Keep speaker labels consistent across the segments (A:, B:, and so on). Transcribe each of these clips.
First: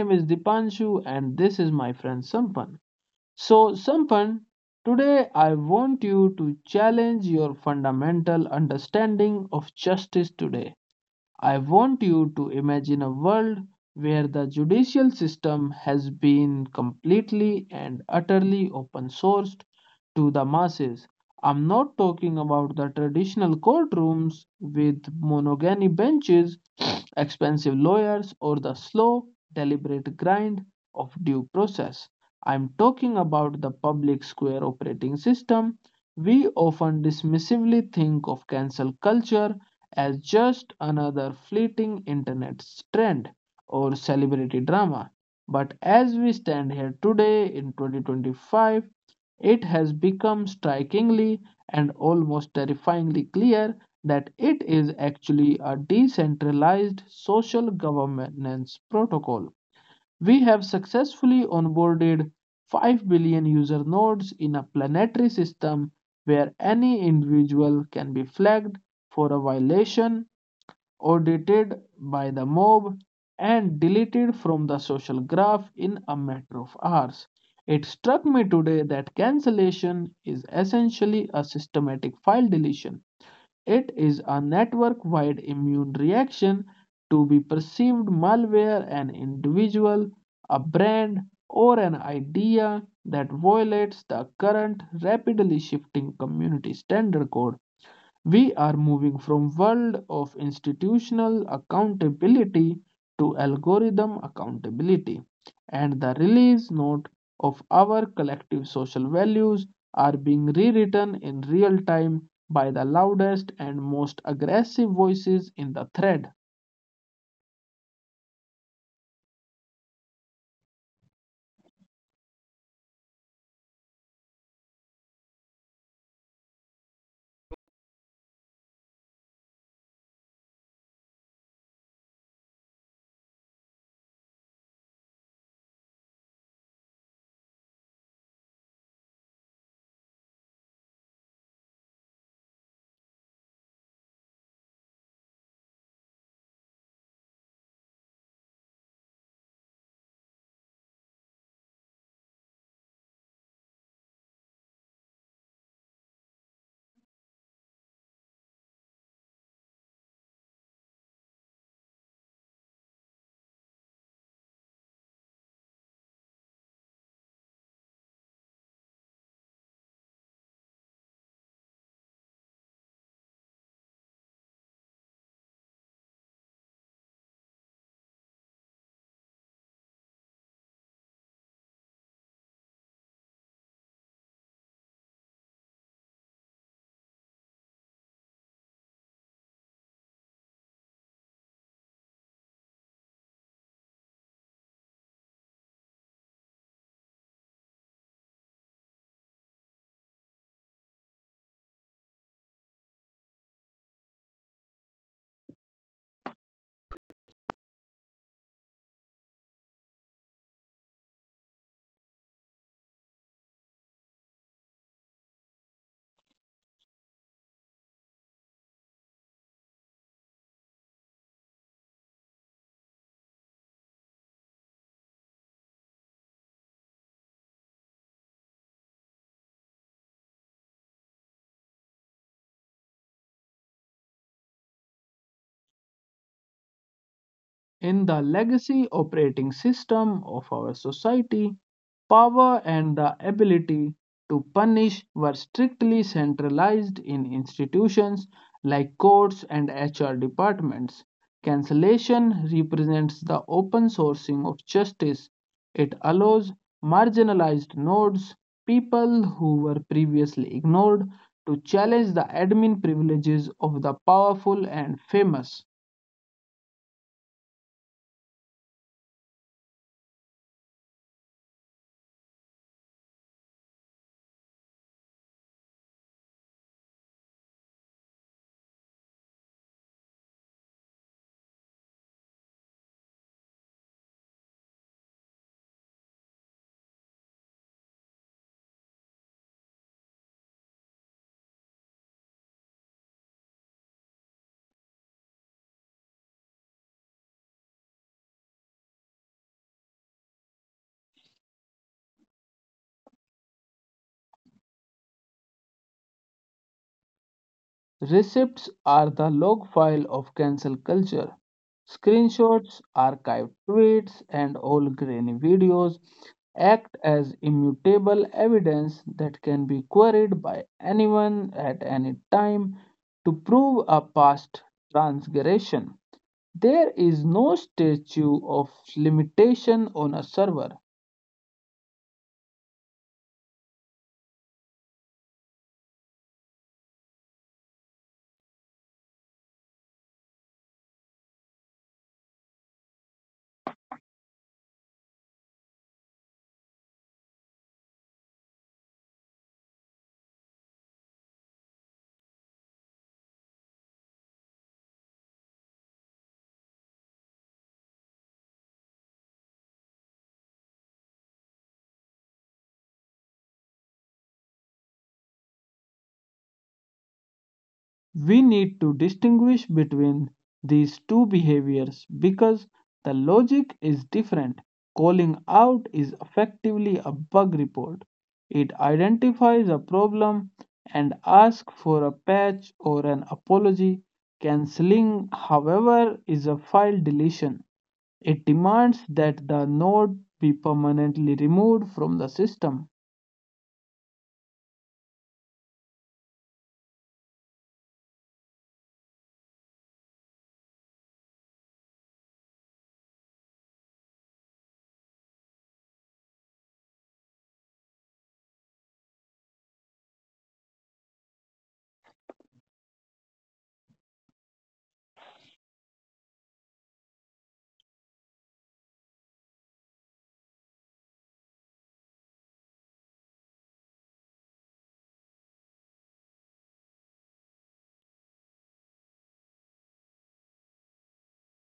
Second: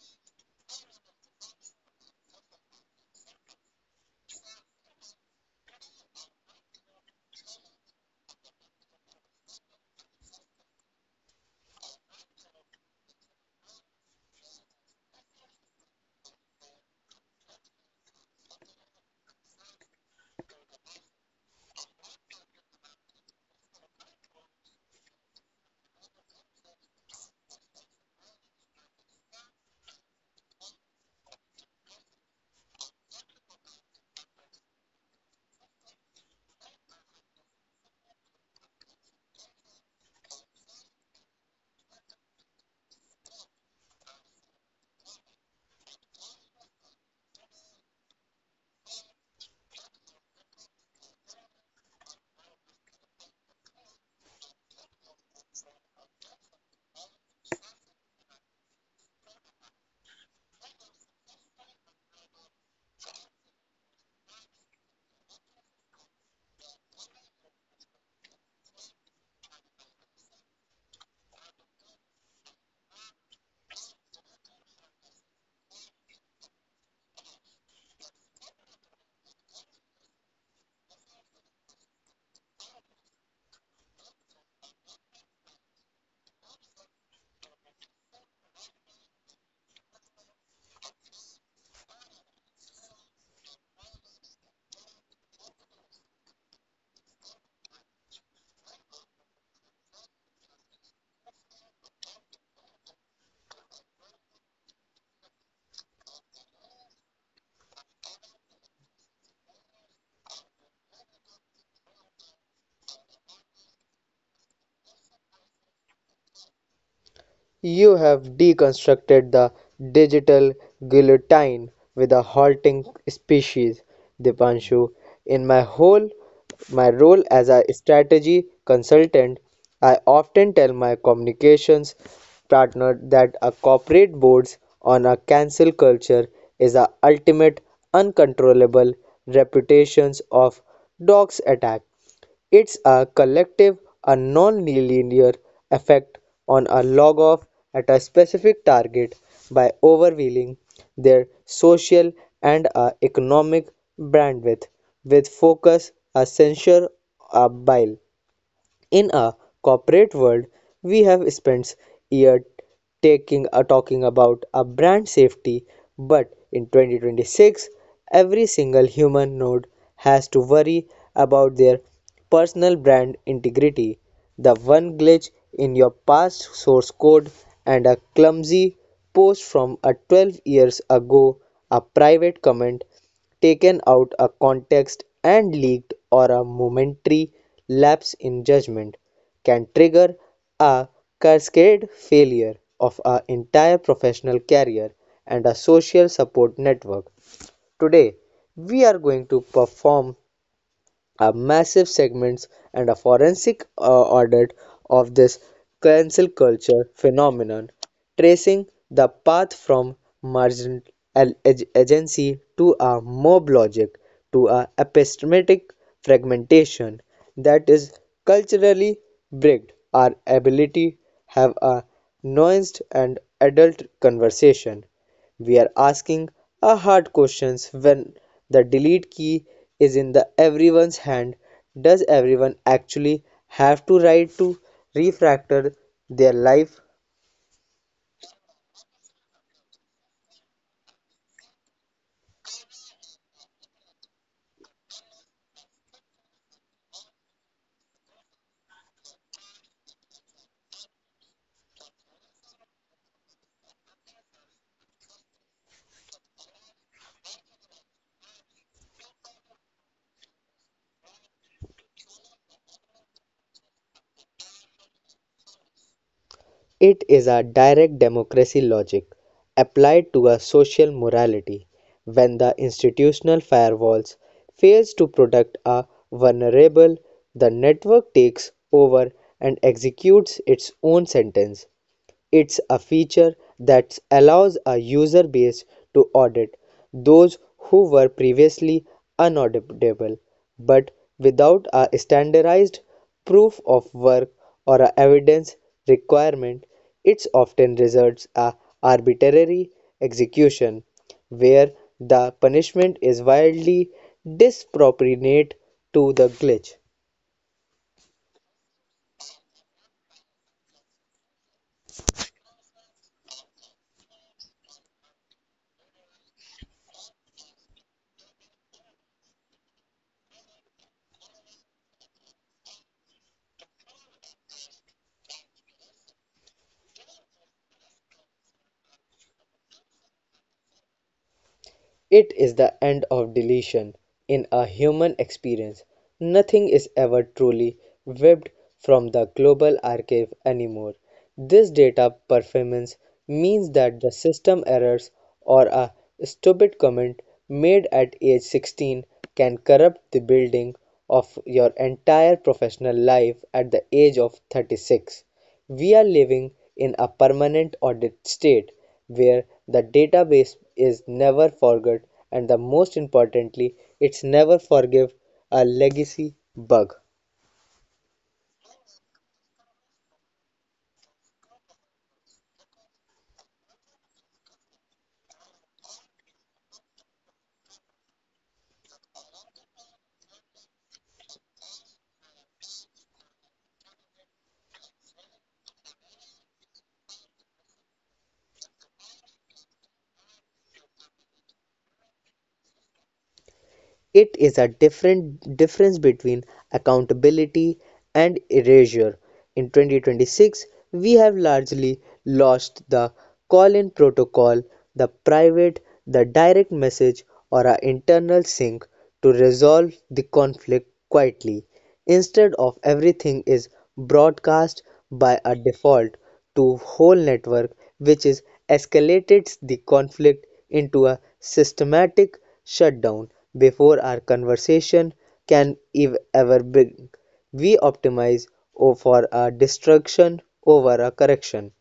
A: name is Dipanshu, and this is my friend Sampan. So, Sampan, today I want you to challenge your fundamental understanding of justice today. I want you to imagine a world where the judicial system has been completely and utterly open sourced to the masses. I'm not talking about the traditional courtrooms with monogamy benches, expensive lawyers, or the slow, deliberate grind of due process. I'm talking about the public square operating system. We often dismissively think of cancel culture as just another fleeting internet trend or celebrity drama. But as we stand here today in 2025, it has become strikingly and almost terrifyingly clear that it is actually a decentralized social governance protocol. We have successfully onboarded 5 billion user nodes in a planetary system where any individual can be flagged for a violation, audited by the mob, and deleted from the social graph in a matter of hours. It struck me today that cancellation is essentially a systematic file deletion. It is a network wide immune reaction to be perceived malware, an individual, a brand, or an idea that violates the current rapidly shifting community standard code. We are moving from world of institutional accountability to algorithm accountability, and the release note of our collective social values are being rewritten in real time by the loudest and most aggressive voices in the thread.
B: You have deconstructed the digital guillotine with a halting species, Dipanshu. In my role as a strategy consultant, I often tell my communications partner that a corporate boards on a cancel culture is the ultimate uncontrollable reputations of dogs attack. It's a collective, a non-linear effect on a log-off at a specific target by overwhelming their social and economic bandwidth with focus, a censure, a bile in a corporate world. We have spent years taking talking about a brand safety, but in 2026 every single human node has to worry about their personal brand integrity. The one glitch in your past source code and a clumsy post from a 12 years ago, a private comment taken out of context and leaked, or a momentary lapse in judgment can trigger a cascade failure of an entire professional career and a social support network. Today, we are going to perform a massive segments and a forensic audit of this cancel culture phenomenon, tracing the path from merchant agency to a mob logic to a epistemic fragmentation that is culturally bricked our ability have a nuanced and adult conversation. We are asking a hard questions. When the delete key is in the everyone's hand, does everyone actually have to write to refactor their life?
A: In the legacy operating system of our society, power and the ability to punish were strictly centralized in institutions like courts and HR departments. Cancellation represents the open sourcing of justice. It allows marginalized nodes, people who were previously ignored, to challenge the admin privileges of the powerful and famous.
B: It is a direct democracy logic applied to a social morality. When the institutional firewalls fails to protect a vulnerable, the network takes over and executes its own sentence. It's a feature that allows a user base to audit those who were previously unauditable, but without a standardized proof of work or a evidence requirement, it often results a arbitrary execution where the punishment is wildly disproportionate to the glitch.
A: Receipts are the log file of cancel culture. Screenshots, archived tweets, and old grainy videos act as immutable evidence that can be queried by anyone at any time to prove a past transgression. There is no statute of limitation on a server.
B: It is the end of deletion in a human experience. Nothing is ever truly wiped from the global archive anymore. This data performance means that the system errors or a stupid comment made at age 16 can corrupt the building of your entire professional life at the age of 36. We are living in a permanent audit state where the database is never forgot and the most importantly it's never forgive a legacy bug.
A: We need to distinguish between these two behaviors because the logic is different. Calling out is effectively a bug report. It identifies a problem and asks for a patch or an apology. Canceling, however, is a file deletion. It demands that the node be permanently removed from the system.
B: It is a different difference between accountability and erasure. In 2026, we have largely lost the call-in protocol, the private, the direct message, or our internal sync to resolve the conflict quietly. Instead of everything is broadcast by a default, to whole network, which is escalates the conflict into a systematic shutdown before our conversation can ever begin. We optimize for a destruction over a correction.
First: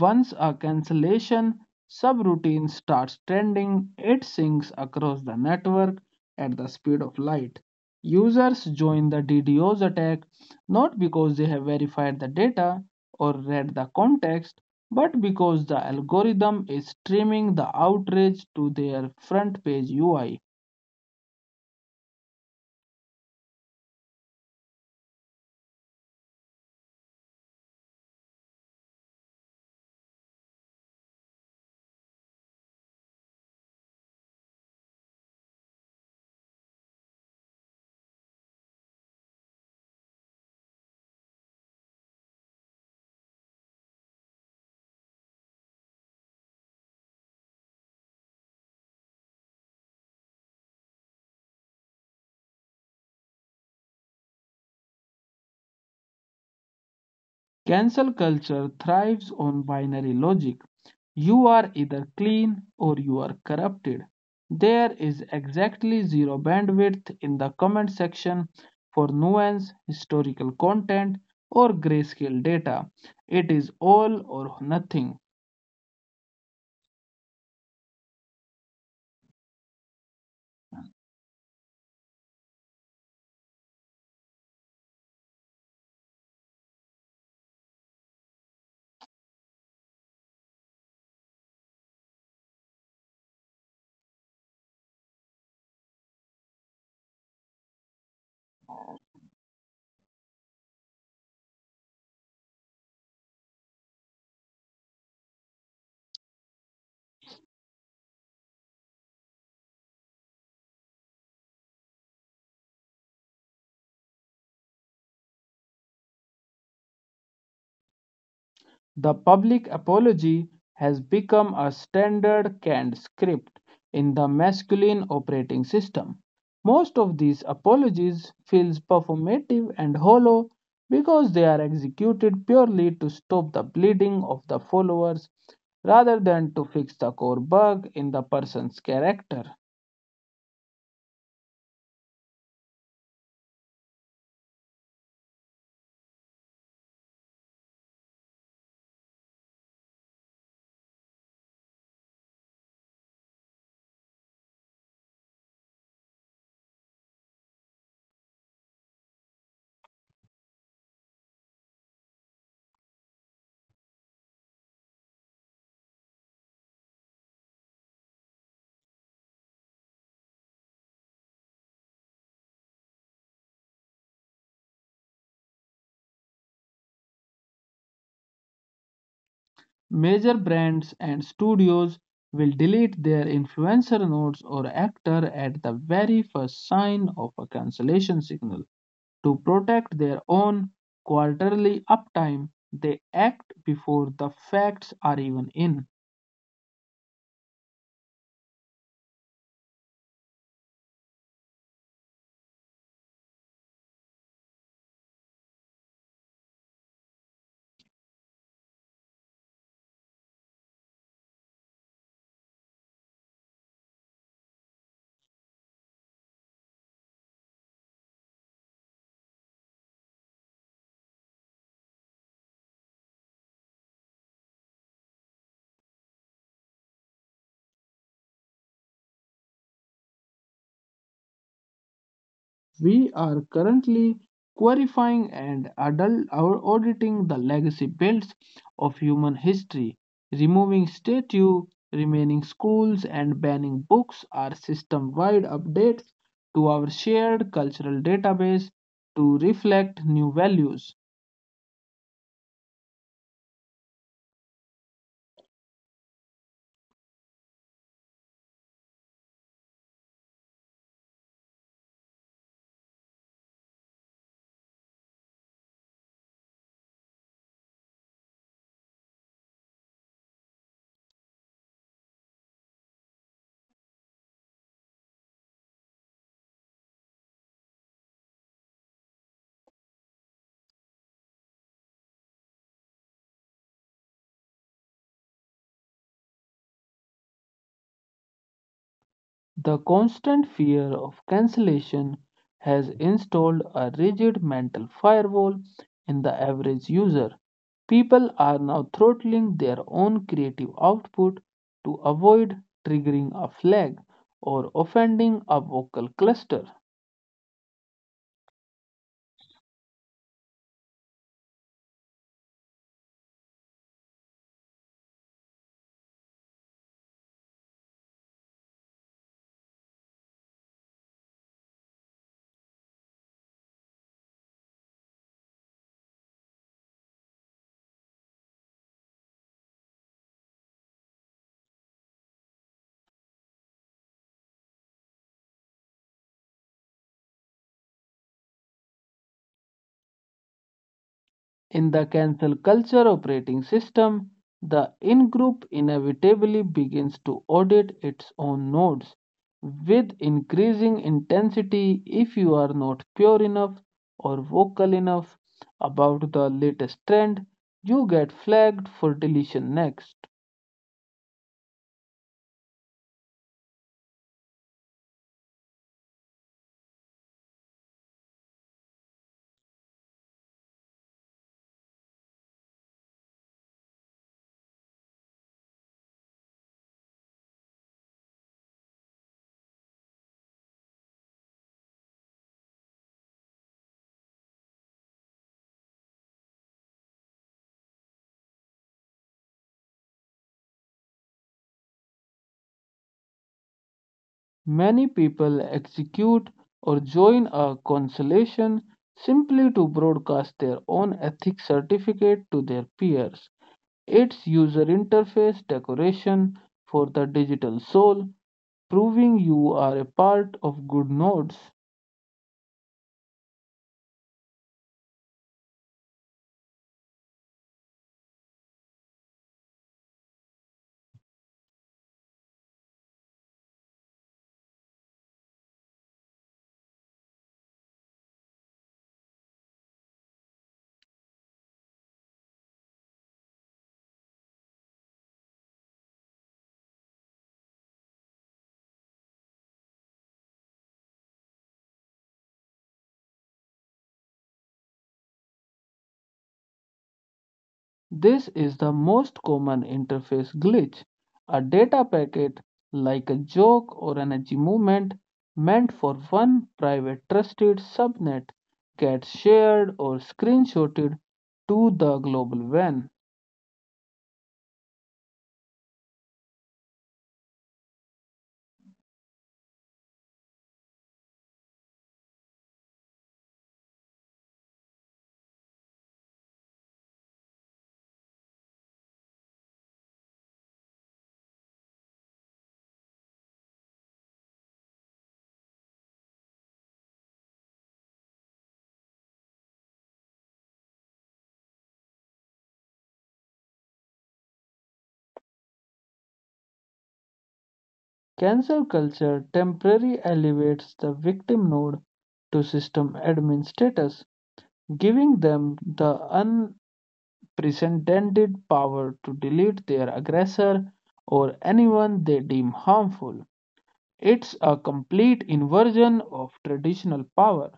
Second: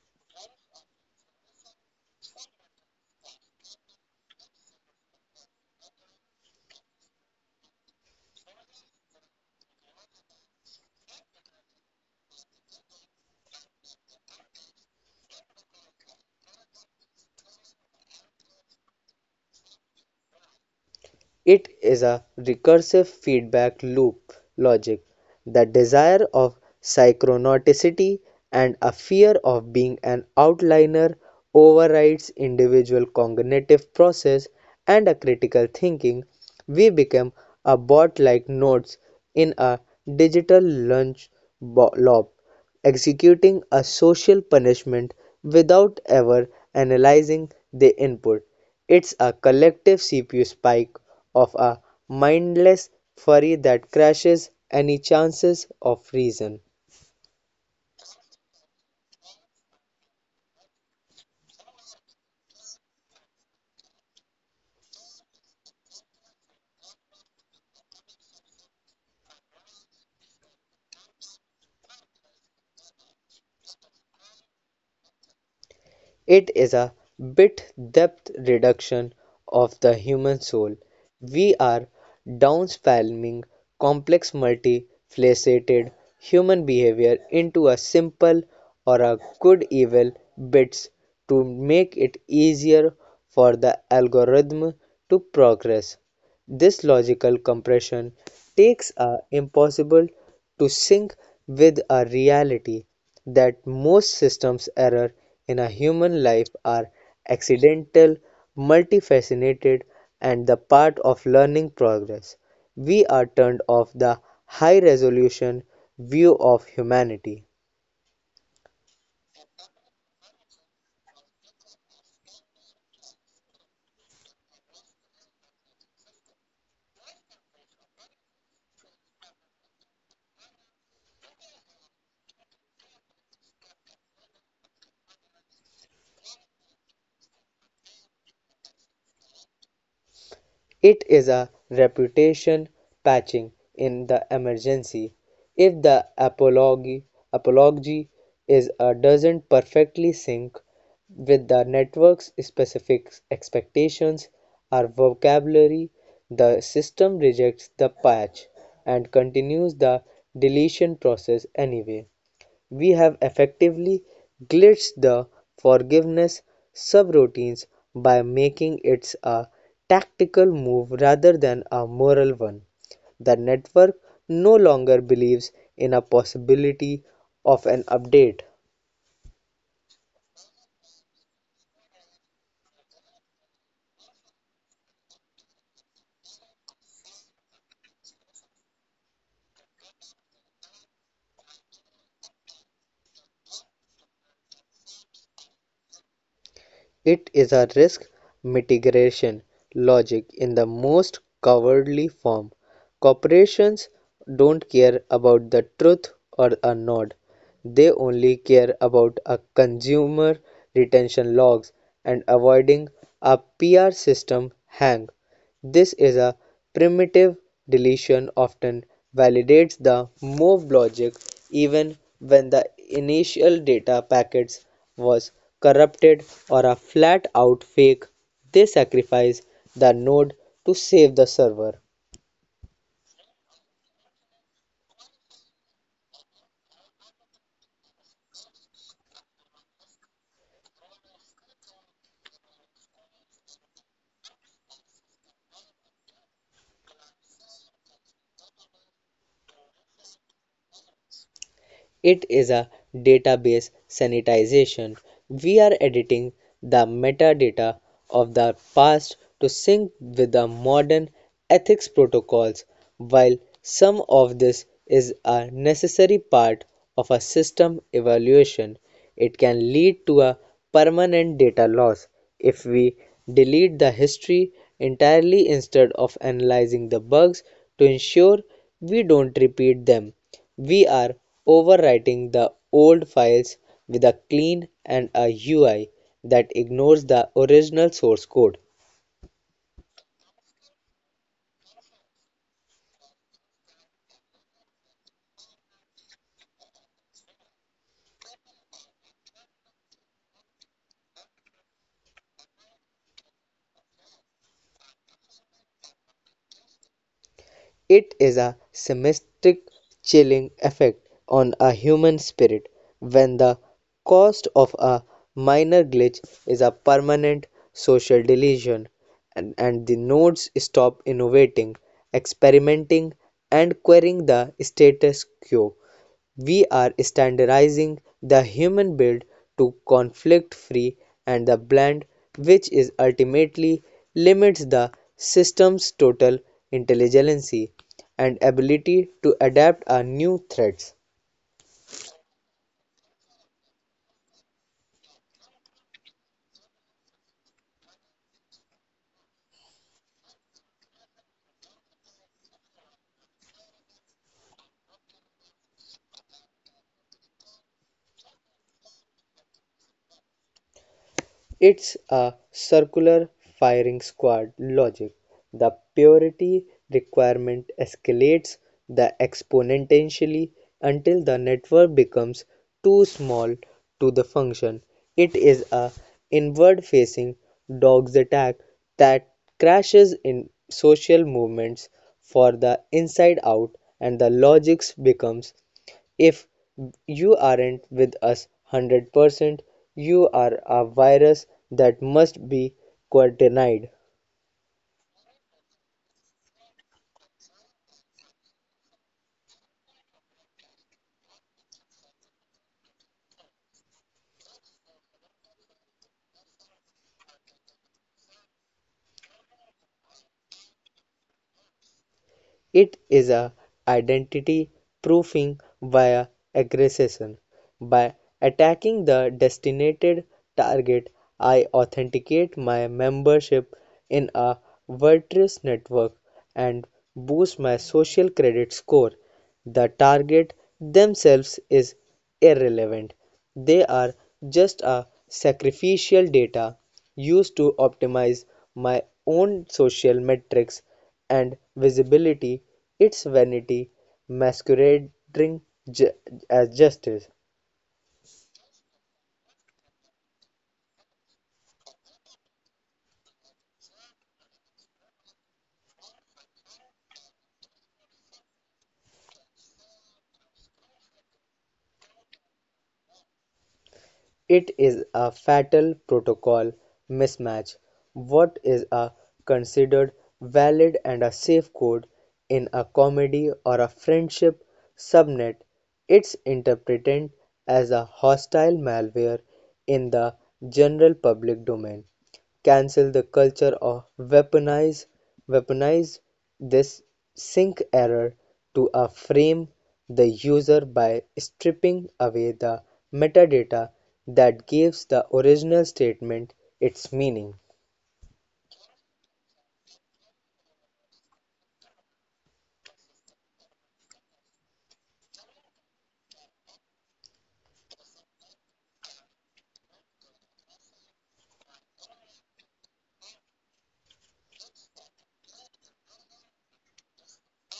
A: Once a cancellation subroutine starts trending, it syncs across the network at the speed of light. Users join the DDoS attack not because they have verified the data or read the context, but because the algorithm is streaming the outrage to their front page UI.
B: It is a recursive feedback loop logic. The desire of synchronicity and a fear of being an outlier overrides individual cognitive process and a critical thinking. We become a bot like nodes in a digital lunch loop executing a social punishment without ever analyzing the input. It's a collective CPU spike of a mindless fury that crashes any chances of reason.
A: Cancel culture thrives on binary logic. You are either clean or you are corrupted. There is exactly zero bandwidth in the comment section for nuance, historical content, or grayscale data. It is all or nothing.
B: It is a bit depth reduction of the human soul. We are downspelling complex multifaceted human behavior into a simple or a good evil bits to make it easier for the algorithm to progress. This logical compression takes a impossible to sync with a reality that most systems error in a human life are accidental, multifaceted and the part of learning progress. We are turned off the high resolution view of humanity.
A: The public apology has become a standard canned script in the masculine operating system. Most of these apologies feels performative and hollow because they are executed purely to stop the bleeding of the followers rather than to fix the core bug in the person's character.
B: It is a reputation patching in the emergency. If the apology is a doesn't perfectly sync with the network's specific expectations or vocabulary, the system rejects the patch and continues the deletion process anyway. We have effectively glitched the forgiveness subroutines by making it a tactical move rather than a moral one. The network no longer believes in a possibility of an update.
A: Major brands and studios will delete their influencer notes or actor at the very first sign of a cancellation signal. To protect their own quarterly uptime, they act before the facts are even in.
B: It is a risk mitigation logic in the most cowardly form. Corporations don't care about the truth or a nod. They only care about a consumer retention logs and avoiding a PR system hang. This is a primitive deletion often validates the move logic even when the initial data packets was corrupted or a flat-out fake. They sacrifice the node to save the server.
A: We are currently qualifying and adult our auditing the legacy builds of human history. Removing statues, remaining schools, and banning books are system-wide updates to our shared cultural database to reflect new values.
B: It is a database sanitization. We are editing the metadata of the past to sync with the modern ethics protocols. While some of this is a necessary part of a system evaluation, it can lead to a permanent data loss if we delete the history entirely instead of analyzing the bugs to ensure we don't repeat them. We are overwriting the old files with a clean and a UI that ignores the original source code.
A: The constant fear of cancellation has installed a rigid mental firewall in the average user. People are now throttling their own creative output to avoid triggering a flag or offending a vocal cluster.
B: It is a semantic chilling effect on a human spirit when the cost of a minor glitch is a permanent social delusion, and the nodes stop innovating, experimenting, and querying the status quo. We are standardizing the human build to conflict-free and the blend, which is ultimately limits the system's total intelligence and ability to adapt a new threats.
A: In the cancel culture operating system, the in group inevitably begins to audit its own nodes with increasing intensity. If you are not pure enough or vocal enough about the latest trend, you get flagged for deletion next.
B: It's a circular firing squad logic. The purity requirement escalates the exponentially until the network becomes too small to the function. It is a inward-facing dog's attack that crashes in social movements for the inside out, and the logics becomes if you aren't with us 100%, you are a virus that must be quarantined.
A: Many people execute or join a consolation simply to broadcast their own ethics certificate to their peers. Its user interface decoration for the digital soul, proving you are a part of good nodes.
B: It is a identity proofing via aggression. By attacking the designated target, I authenticate my membership in a virtuous network and boost my social credit score. The target themselves is irrelevant. They are just a sacrificial data used to optimize my own social metrics and visibility. Its vanity masquerading ju- as justice.
A: This is the most common interface glitch. A data packet, like a joke or energy movement, meant for one private trusted subnet, gets shared or screenshotted to the global WAN.
B: It is a fatal protocol mismatch. What is a considered valid and a safe code in a comedy or a friendship subnet, it's interpreted as a hostile malware in the general public domain. Cancel the culture of weaponize weaponize this sync error to a frame the user by stripping away the metadata that gives the original statement its meaning.
A: Cancel culture temporarily elevates the victim node to system admin status, giving them the unprecedented power to delete their aggressor or anyone they deem harmful. It's a complete inversion of traditional power.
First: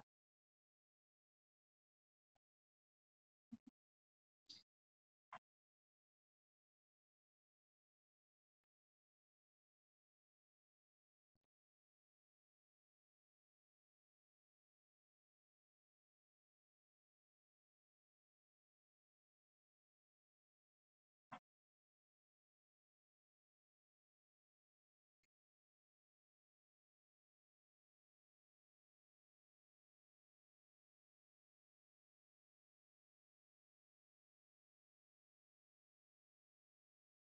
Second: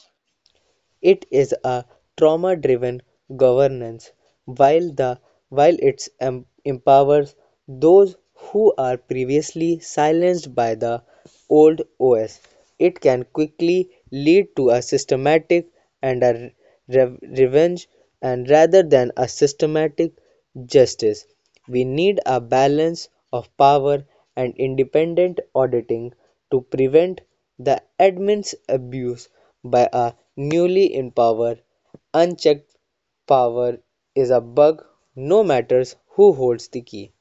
B: It is a trauma-driven governance, while the while it empowers those who are previously silenced by the old OS. It can quickly lead to a systematic and a revenge, and rather than a systematic justice, we need a balance of power and independent auditing to prevent the admin's abuse by a newly in power. Unchecked power is a bug no matters who holds the key.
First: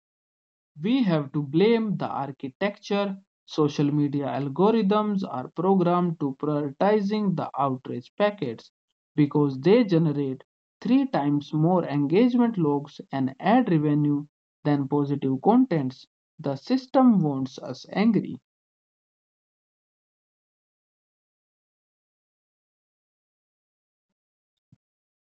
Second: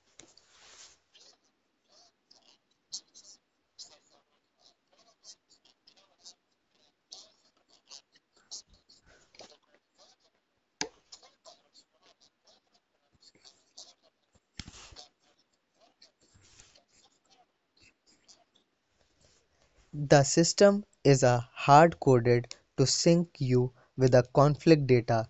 A: We have to blame the architecture. Social media algorithms are programmed to prioritizing the outrage packets because they generate three times more engagement logs and ad revenue than positive contents. The system wants us angry.
B: The system is a hard-coded to sync you with the conflict data.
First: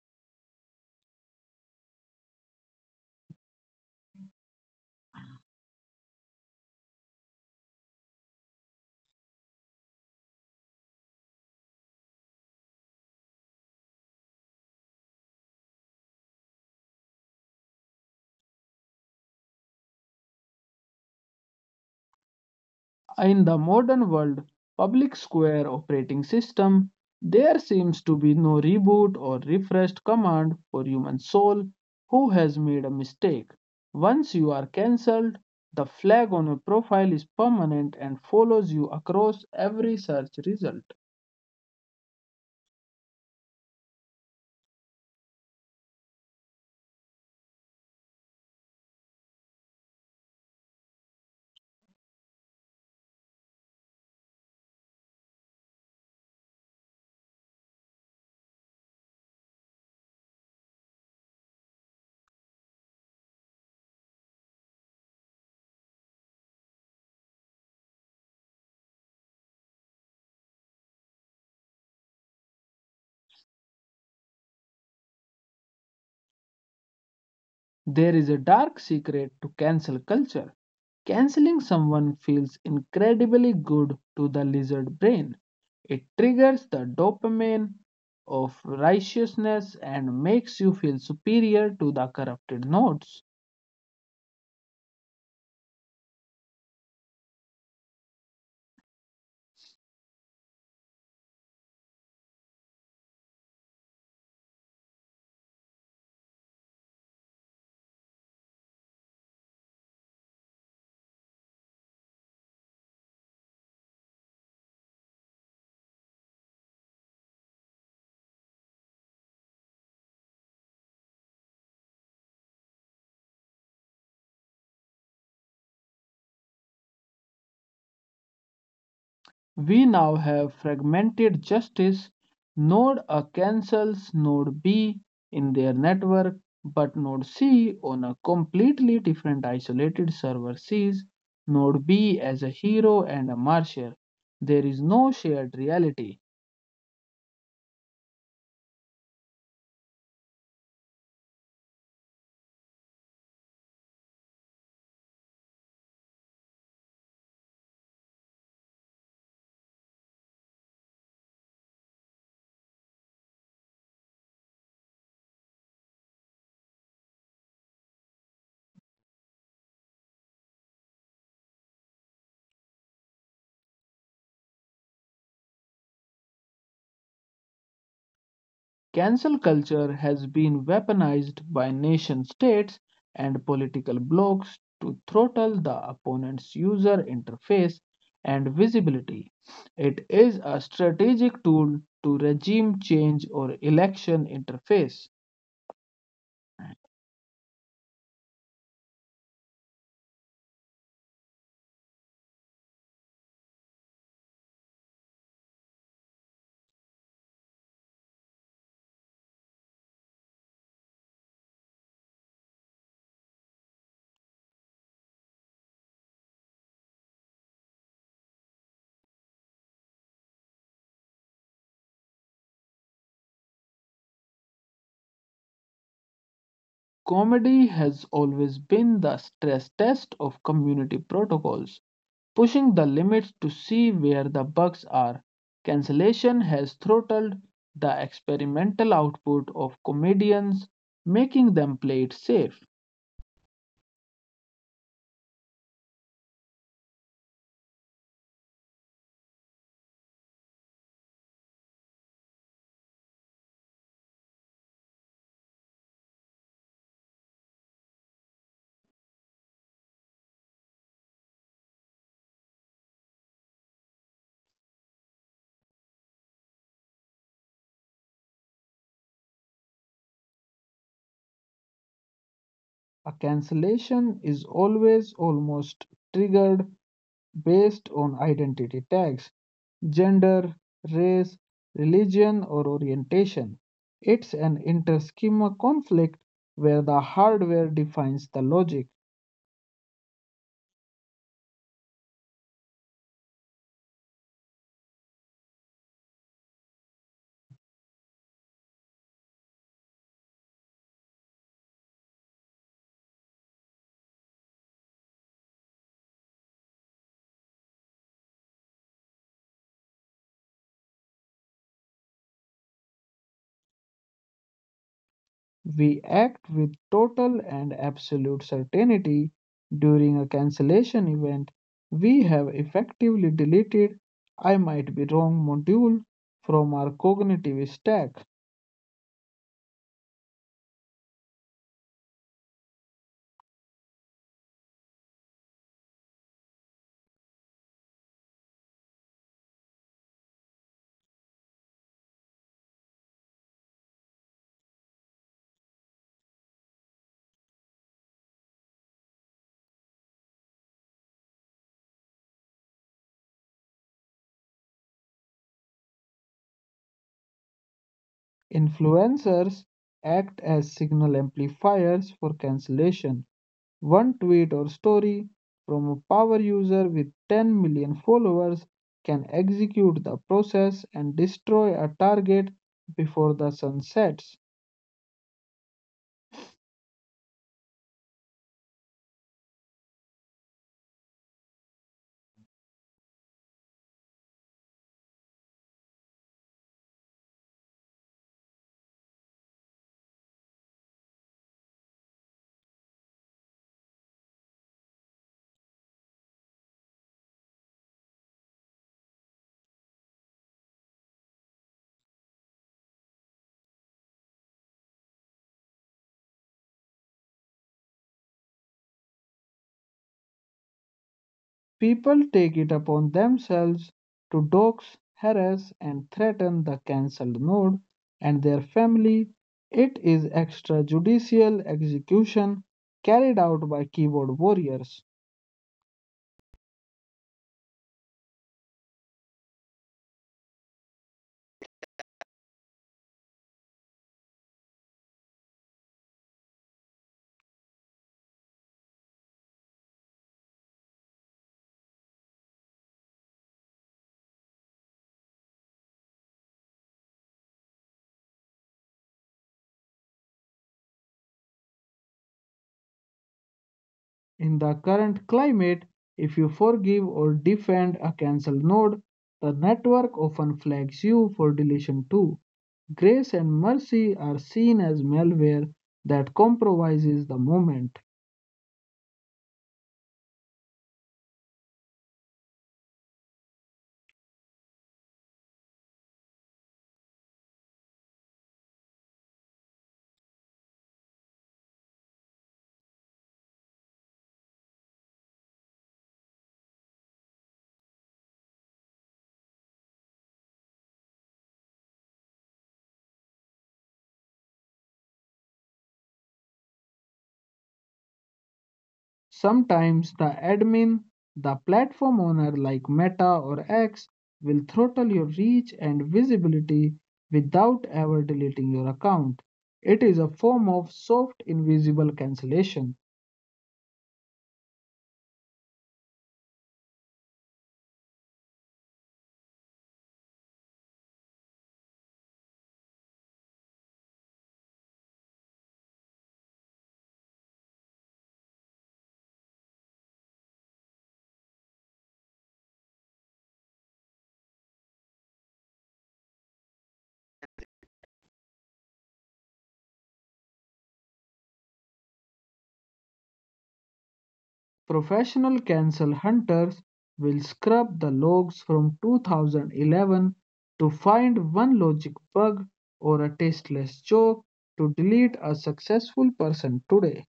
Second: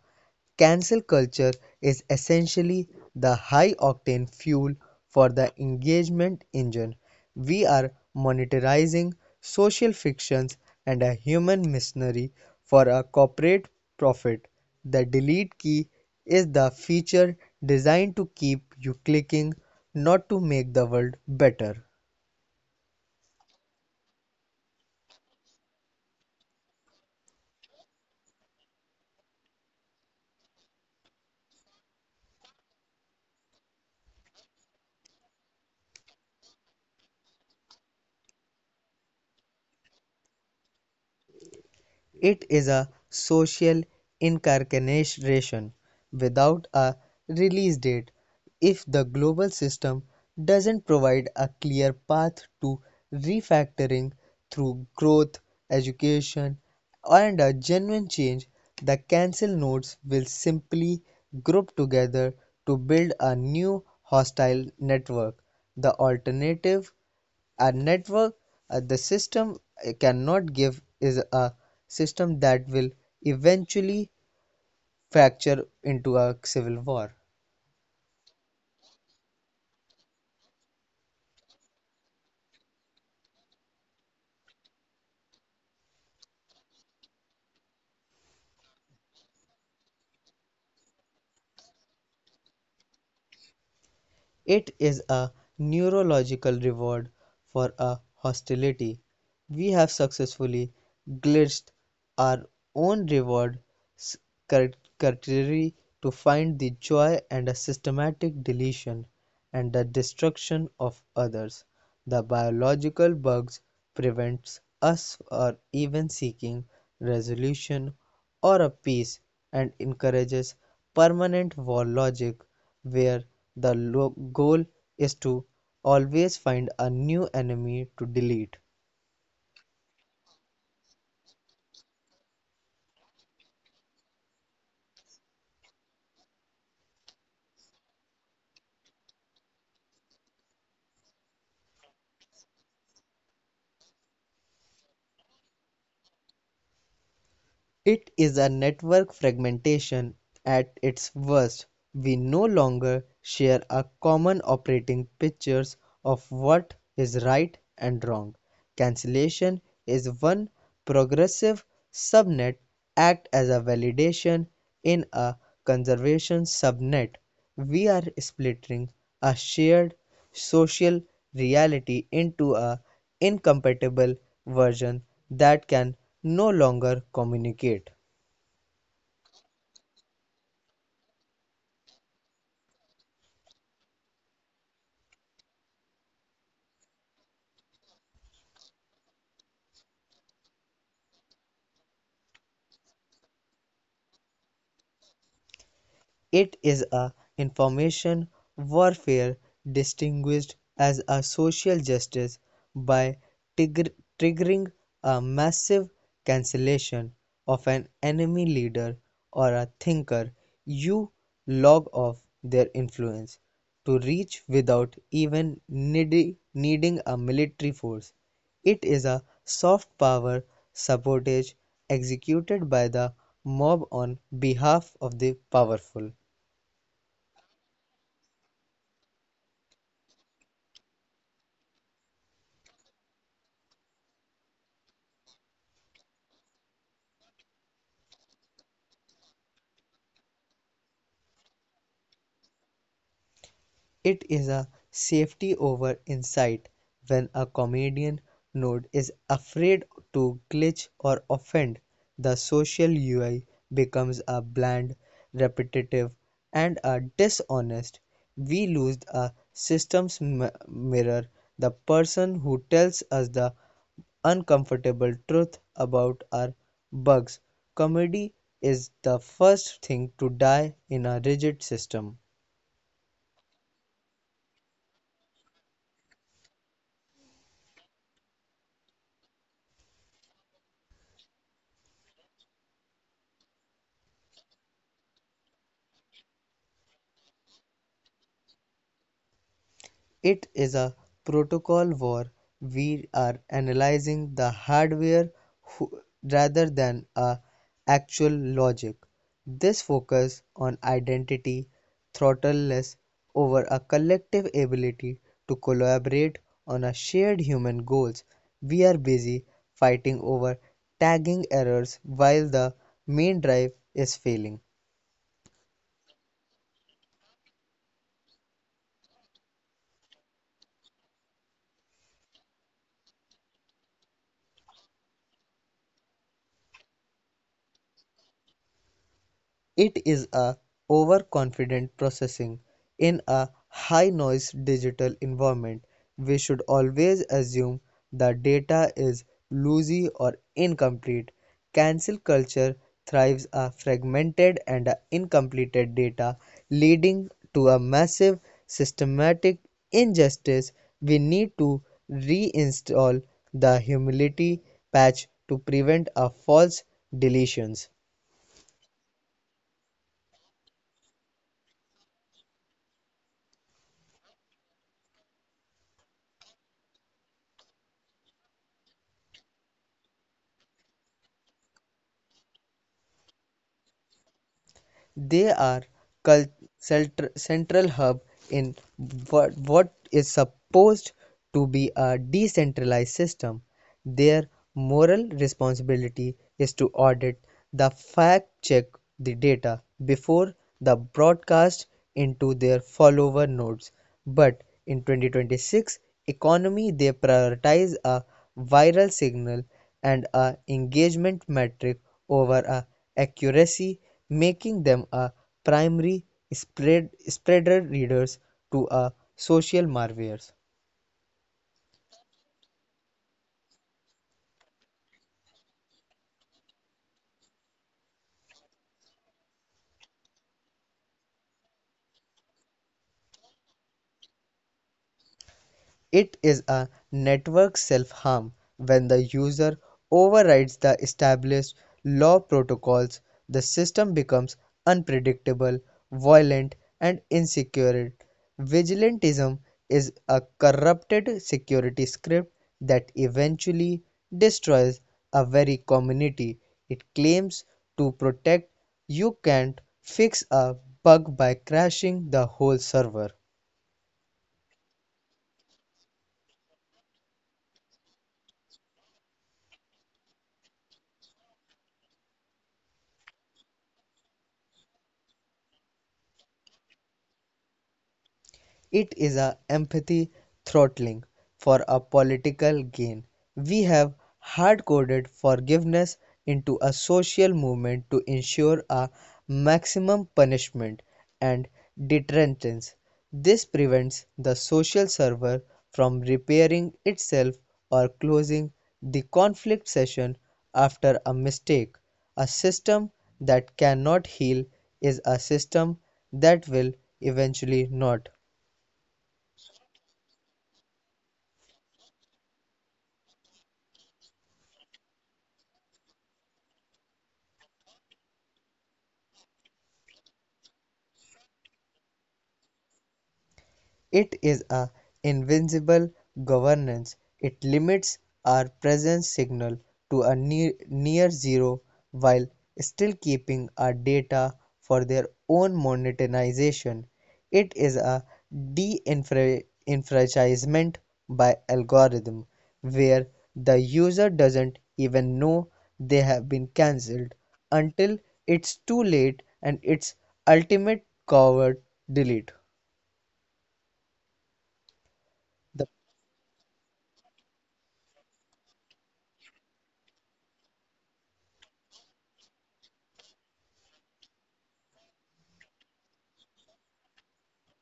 B: Cancel culture is essentially the high-octane fuel for the engagement engine. We are monetizing social fictions and a human machinery for a corporate profit. The delete key is the feature designed to keep you clicking, not to make the world better.
A: In the modern world public square operating system, there seems to be no reboot or refreshed command for human soul who has made a mistake. Once you are cancelled, the flag on your profile is permanent and follows you across every search result.
B: It is a social incarceration without a release date. If the global system doesn't provide a clear path to refactoring through growth, education, and a genuine change, the cancel nodes will simply group together to build a new hostile network. The alternative a network the system cannot give is a system that will eventually fracture into a civil war.
A: There is a dark secret to cancel culture. Canceling someone feels incredibly good to the lizard brain. It triggers the dopamine of righteousness and makes you feel superior to the corrupted nodes.
B: It is a neurological reward for a hostility. We have successfully glitched our own reward s- criteria to find the joy and a systematic deletion and the destruction of others. The biological bugs prevents us from even seeking resolution or a peace and encourages permanent war logic where the goal is to always find a new enemy to delete.
A: We now have fragmented justice. Node A cancels node B in their network, but node C on a completely different isolated server sees node B as a hero and a martyr. There is no shared reality.
B: It is a network fragmentation at its worst. We no longer share a common operating pictures of what is right and wrong. Cancellation is one progressive subnet act as a validation in a conservation subnet. We are splitting a shared social reality into a incompatible version that can no longer communicate.
A: Cancel culture has been weaponized by nation states and political blocs to throttle the opponent's user interface and visibility. It is a strategic tool to regime change or election interface.
B: It is a information warfare distinguished as a social justice by triggering a massive cancellation of an enemy leader or a thinker. You log off their influence to reach without even needing a military force. It is a soft power sabotage executed by the mob on behalf of the powerful.
A: Comedy has always been the stress test of community protocols, pushing the limits to see where the bugs are. Cancellation has throttled the experimental output of comedians, making them play it safe.
B: It is a safety over insight. When a comedian node is afraid to glitch or offend, the social UI becomes a bland, repetitive, and a dishonest. We lose a system's mirror, the person who tells us the uncomfortable truth about our bugs. Comedy is the first thing to die in a rigid system.
A: A cancellation is always almost triggered based on identity tags, gender, race, religion, or orientation. It's an interschema conflict where the hardware defines the logic.
B: It is a protocol where we are analyzing the hardware rather than a actual logic. This focus on identity throttles over a collective ability to collaborate on a shared human goals. We are busy fighting over tagging errors while the main drive is failing.
A: We act with total and absolute certainty during a cancellation event. We have effectively deleted I might be wrong module from our cognitive stack.
B: It is a overconfident processing in a high-noise digital environment. We should always assume the data is loosey or incomplete. Cancel culture thrives on fragmented and incomplete data, leading to a massive systematic injustice. We need to reinstall the humility patch to prevent a false deletions.
A: Influencers act as signal amplifiers for cancellation. One tweet or story from a power user with 10 million followers can execute the process and destroy a target before the sun sets.
B: They are central hub in what is supposed to be a decentralized system. Their moral responsibility is to audit the fact check the data before the broadcast into their follower nodes. But in 2026 economy they prioritize a viral signal and a engagement metric over a accuracy, making them a primary spreader readers to a social marvels.
A: People take it upon themselves to dox, harass, and threaten the cancelled node and their family. It is extrajudicial execution carried out by keyboard warriors.
B: It is a network self-harm. When the user overrides the established law protocols, the system becomes unpredictable, violent, and insecure. Vigilantism is a corrupted security script that eventually destroys a very community it claims to protect. You can't fix a bug by crashing the whole server.
A: In the current climate, if you forgive or defend a cancelled node, the network often flags you for deletion too. Grace and mercy are seen as malware that compromises the movement.
B: It is a empathy throttling for a political gain. We have hard-coded forgiveness into a social movement to ensure a maximum punishment and deterrence. This prevents the social server from repairing itself or closing the conflict session after a mistake. A system that cannot heal is a system that will eventually not.
A: Sometimes the admin, the platform owner like Meta or X, will throttle your reach and visibility without ever deleting your account. It is a form of soft invisible cancellation.
B: It is a invisible governance; it limits our present signal to a near zero while still keeping our data for their own monetization. It is a de-enfranchisement by algorithm where the user doesn't even know they have been cancelled until it's too late, and its ultimate coward delete. The
A: Professional cancel hunters will scrub the logs from 2011 to find one logic bug or a tasteless joke to delete a successful person today.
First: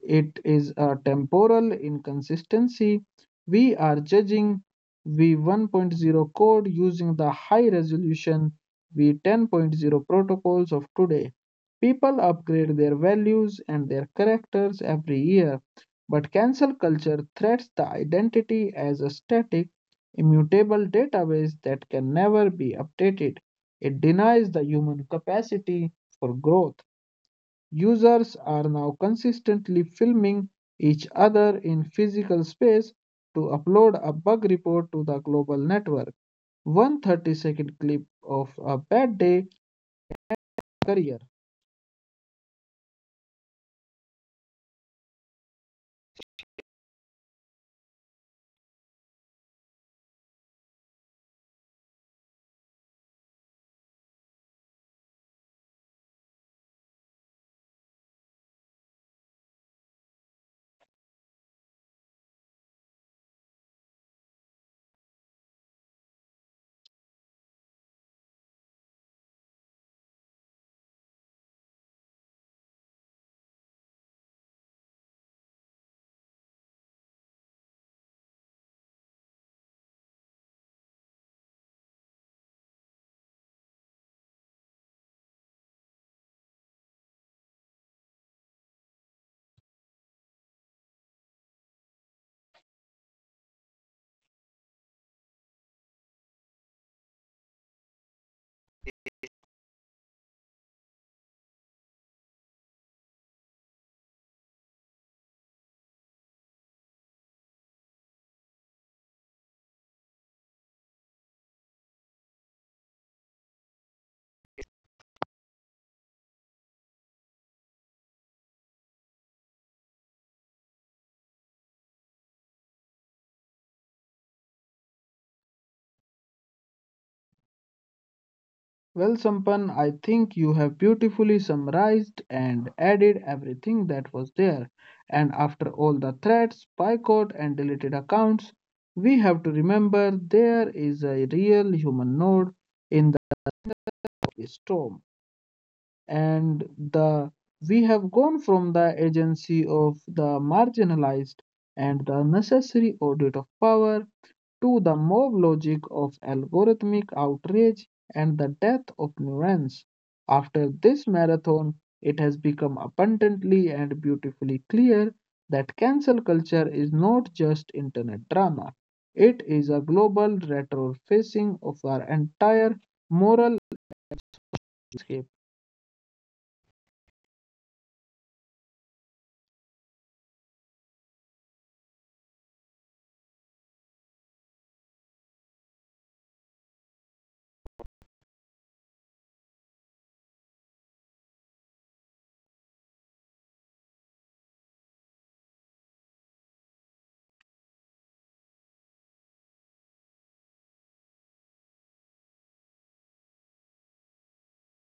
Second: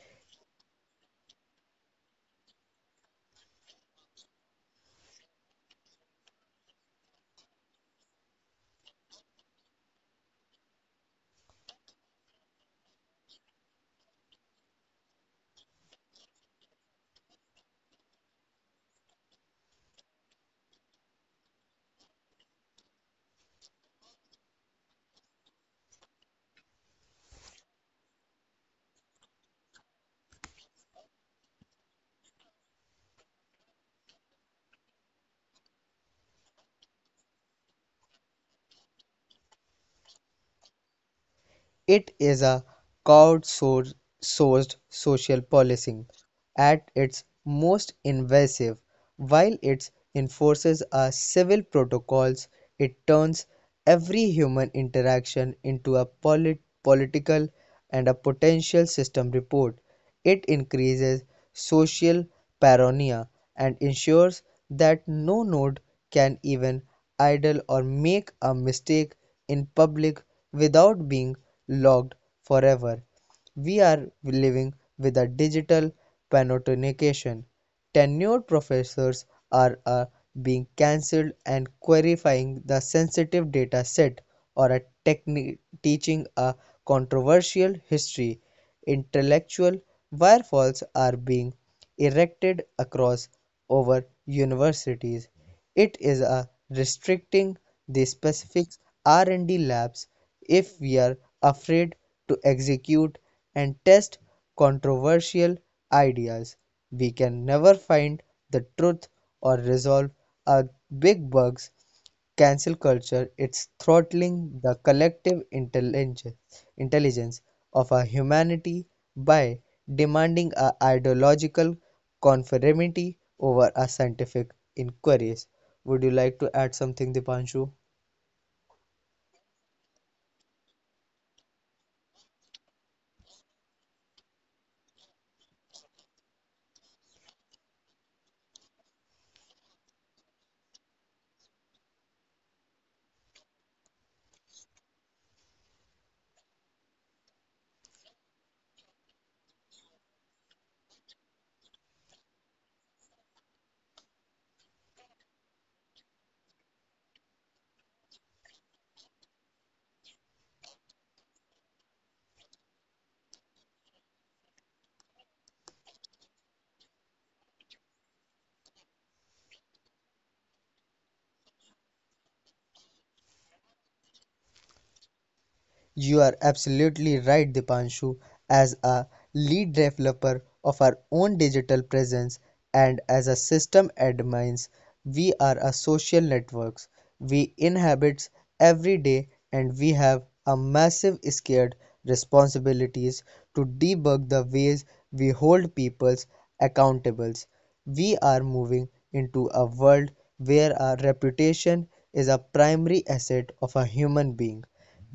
A: It is a temporal inconsistency. We are judging V1.0 code using the high resolution V10.0 protocols of today. People upgrade their values and their characters every year, but cancel culture threats the identity as a static, immutable database that can never be updated. It denies the human capacity for growth. Users are now consistently filming each other in physical space to upload a bug report to the global network. One 30-second clip of a bad day career.
B: It is a crowd-sourced social policing at its most invasive. While it enforces a civil protocols, it turns every human interaction into a political and a potential system report. It increases social paranoia and ensures that no node can even idle or make a mistake in public without being logged forever. We are living with a digital panoptication. Tenured professors are being cancelled and qualifying the sensitive data set or a teaching a controversial history. Intellectual firewalls are being erected across over universities. It is a restricting the specific R&D labs. If we are afraid to execute and test controversial ideas, we can never find the truth or resolve our big bugs. Cancel culture it's throttling the collective intelligence of our humanity by demanding our ideological conformity over our scientific inquiries. Would you like to add something, Dipanshu?
A: Well, Sampan, I think you have beautifully summarized and added everything that was there. And after all the threats, boycott, and deleted accounts, we have to remember there is a real human node in the storm. And the we have gone from the agency of the marginalized and the necessary audit of power to the mob logic of algorithmic outrage and the death of nuance. After this marathon, it has become abundantly and beautifully clear that cancel culture is not just internet drama. It is a global retrofacing of our entire moral landscape.
B: You are absolutely right, Dipanshu. As a lead developer of our own digital presence and as a system admins, we are a social networks. We inhabit every day and we have a massive scared responsibilities to debug the ways we hold people's accountables. We are moving into a world where our reputation is a primary asset of a human being.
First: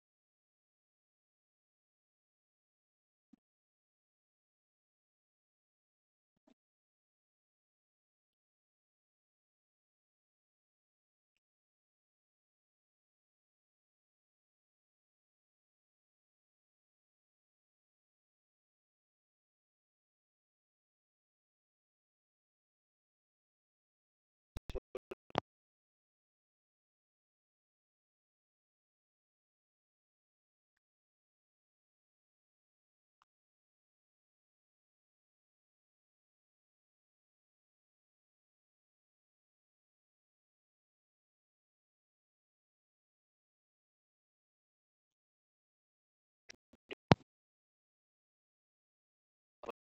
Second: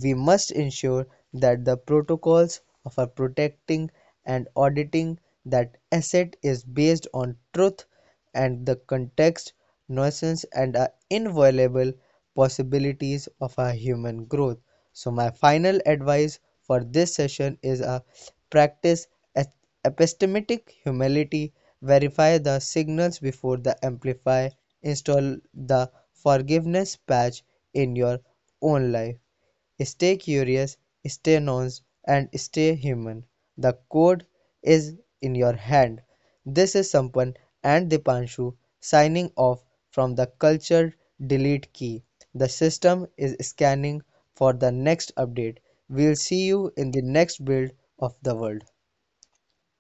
B: We must ensure that the protocols for protecting and auditing that asset is based on truth and the context, nuisance, and are inviolable possibilities of our human growth. So, my final advice for this session is a practice epistemic humility, verify the signals before the amplify, install the forgiveness patch in your own life. Stay curious, stay nuanced, and stay human. The code is in your hand. This is Sampan and Dipanshu signing off from the culture delete key. The system is scanning for the next update. We'll see you in the next build of the world.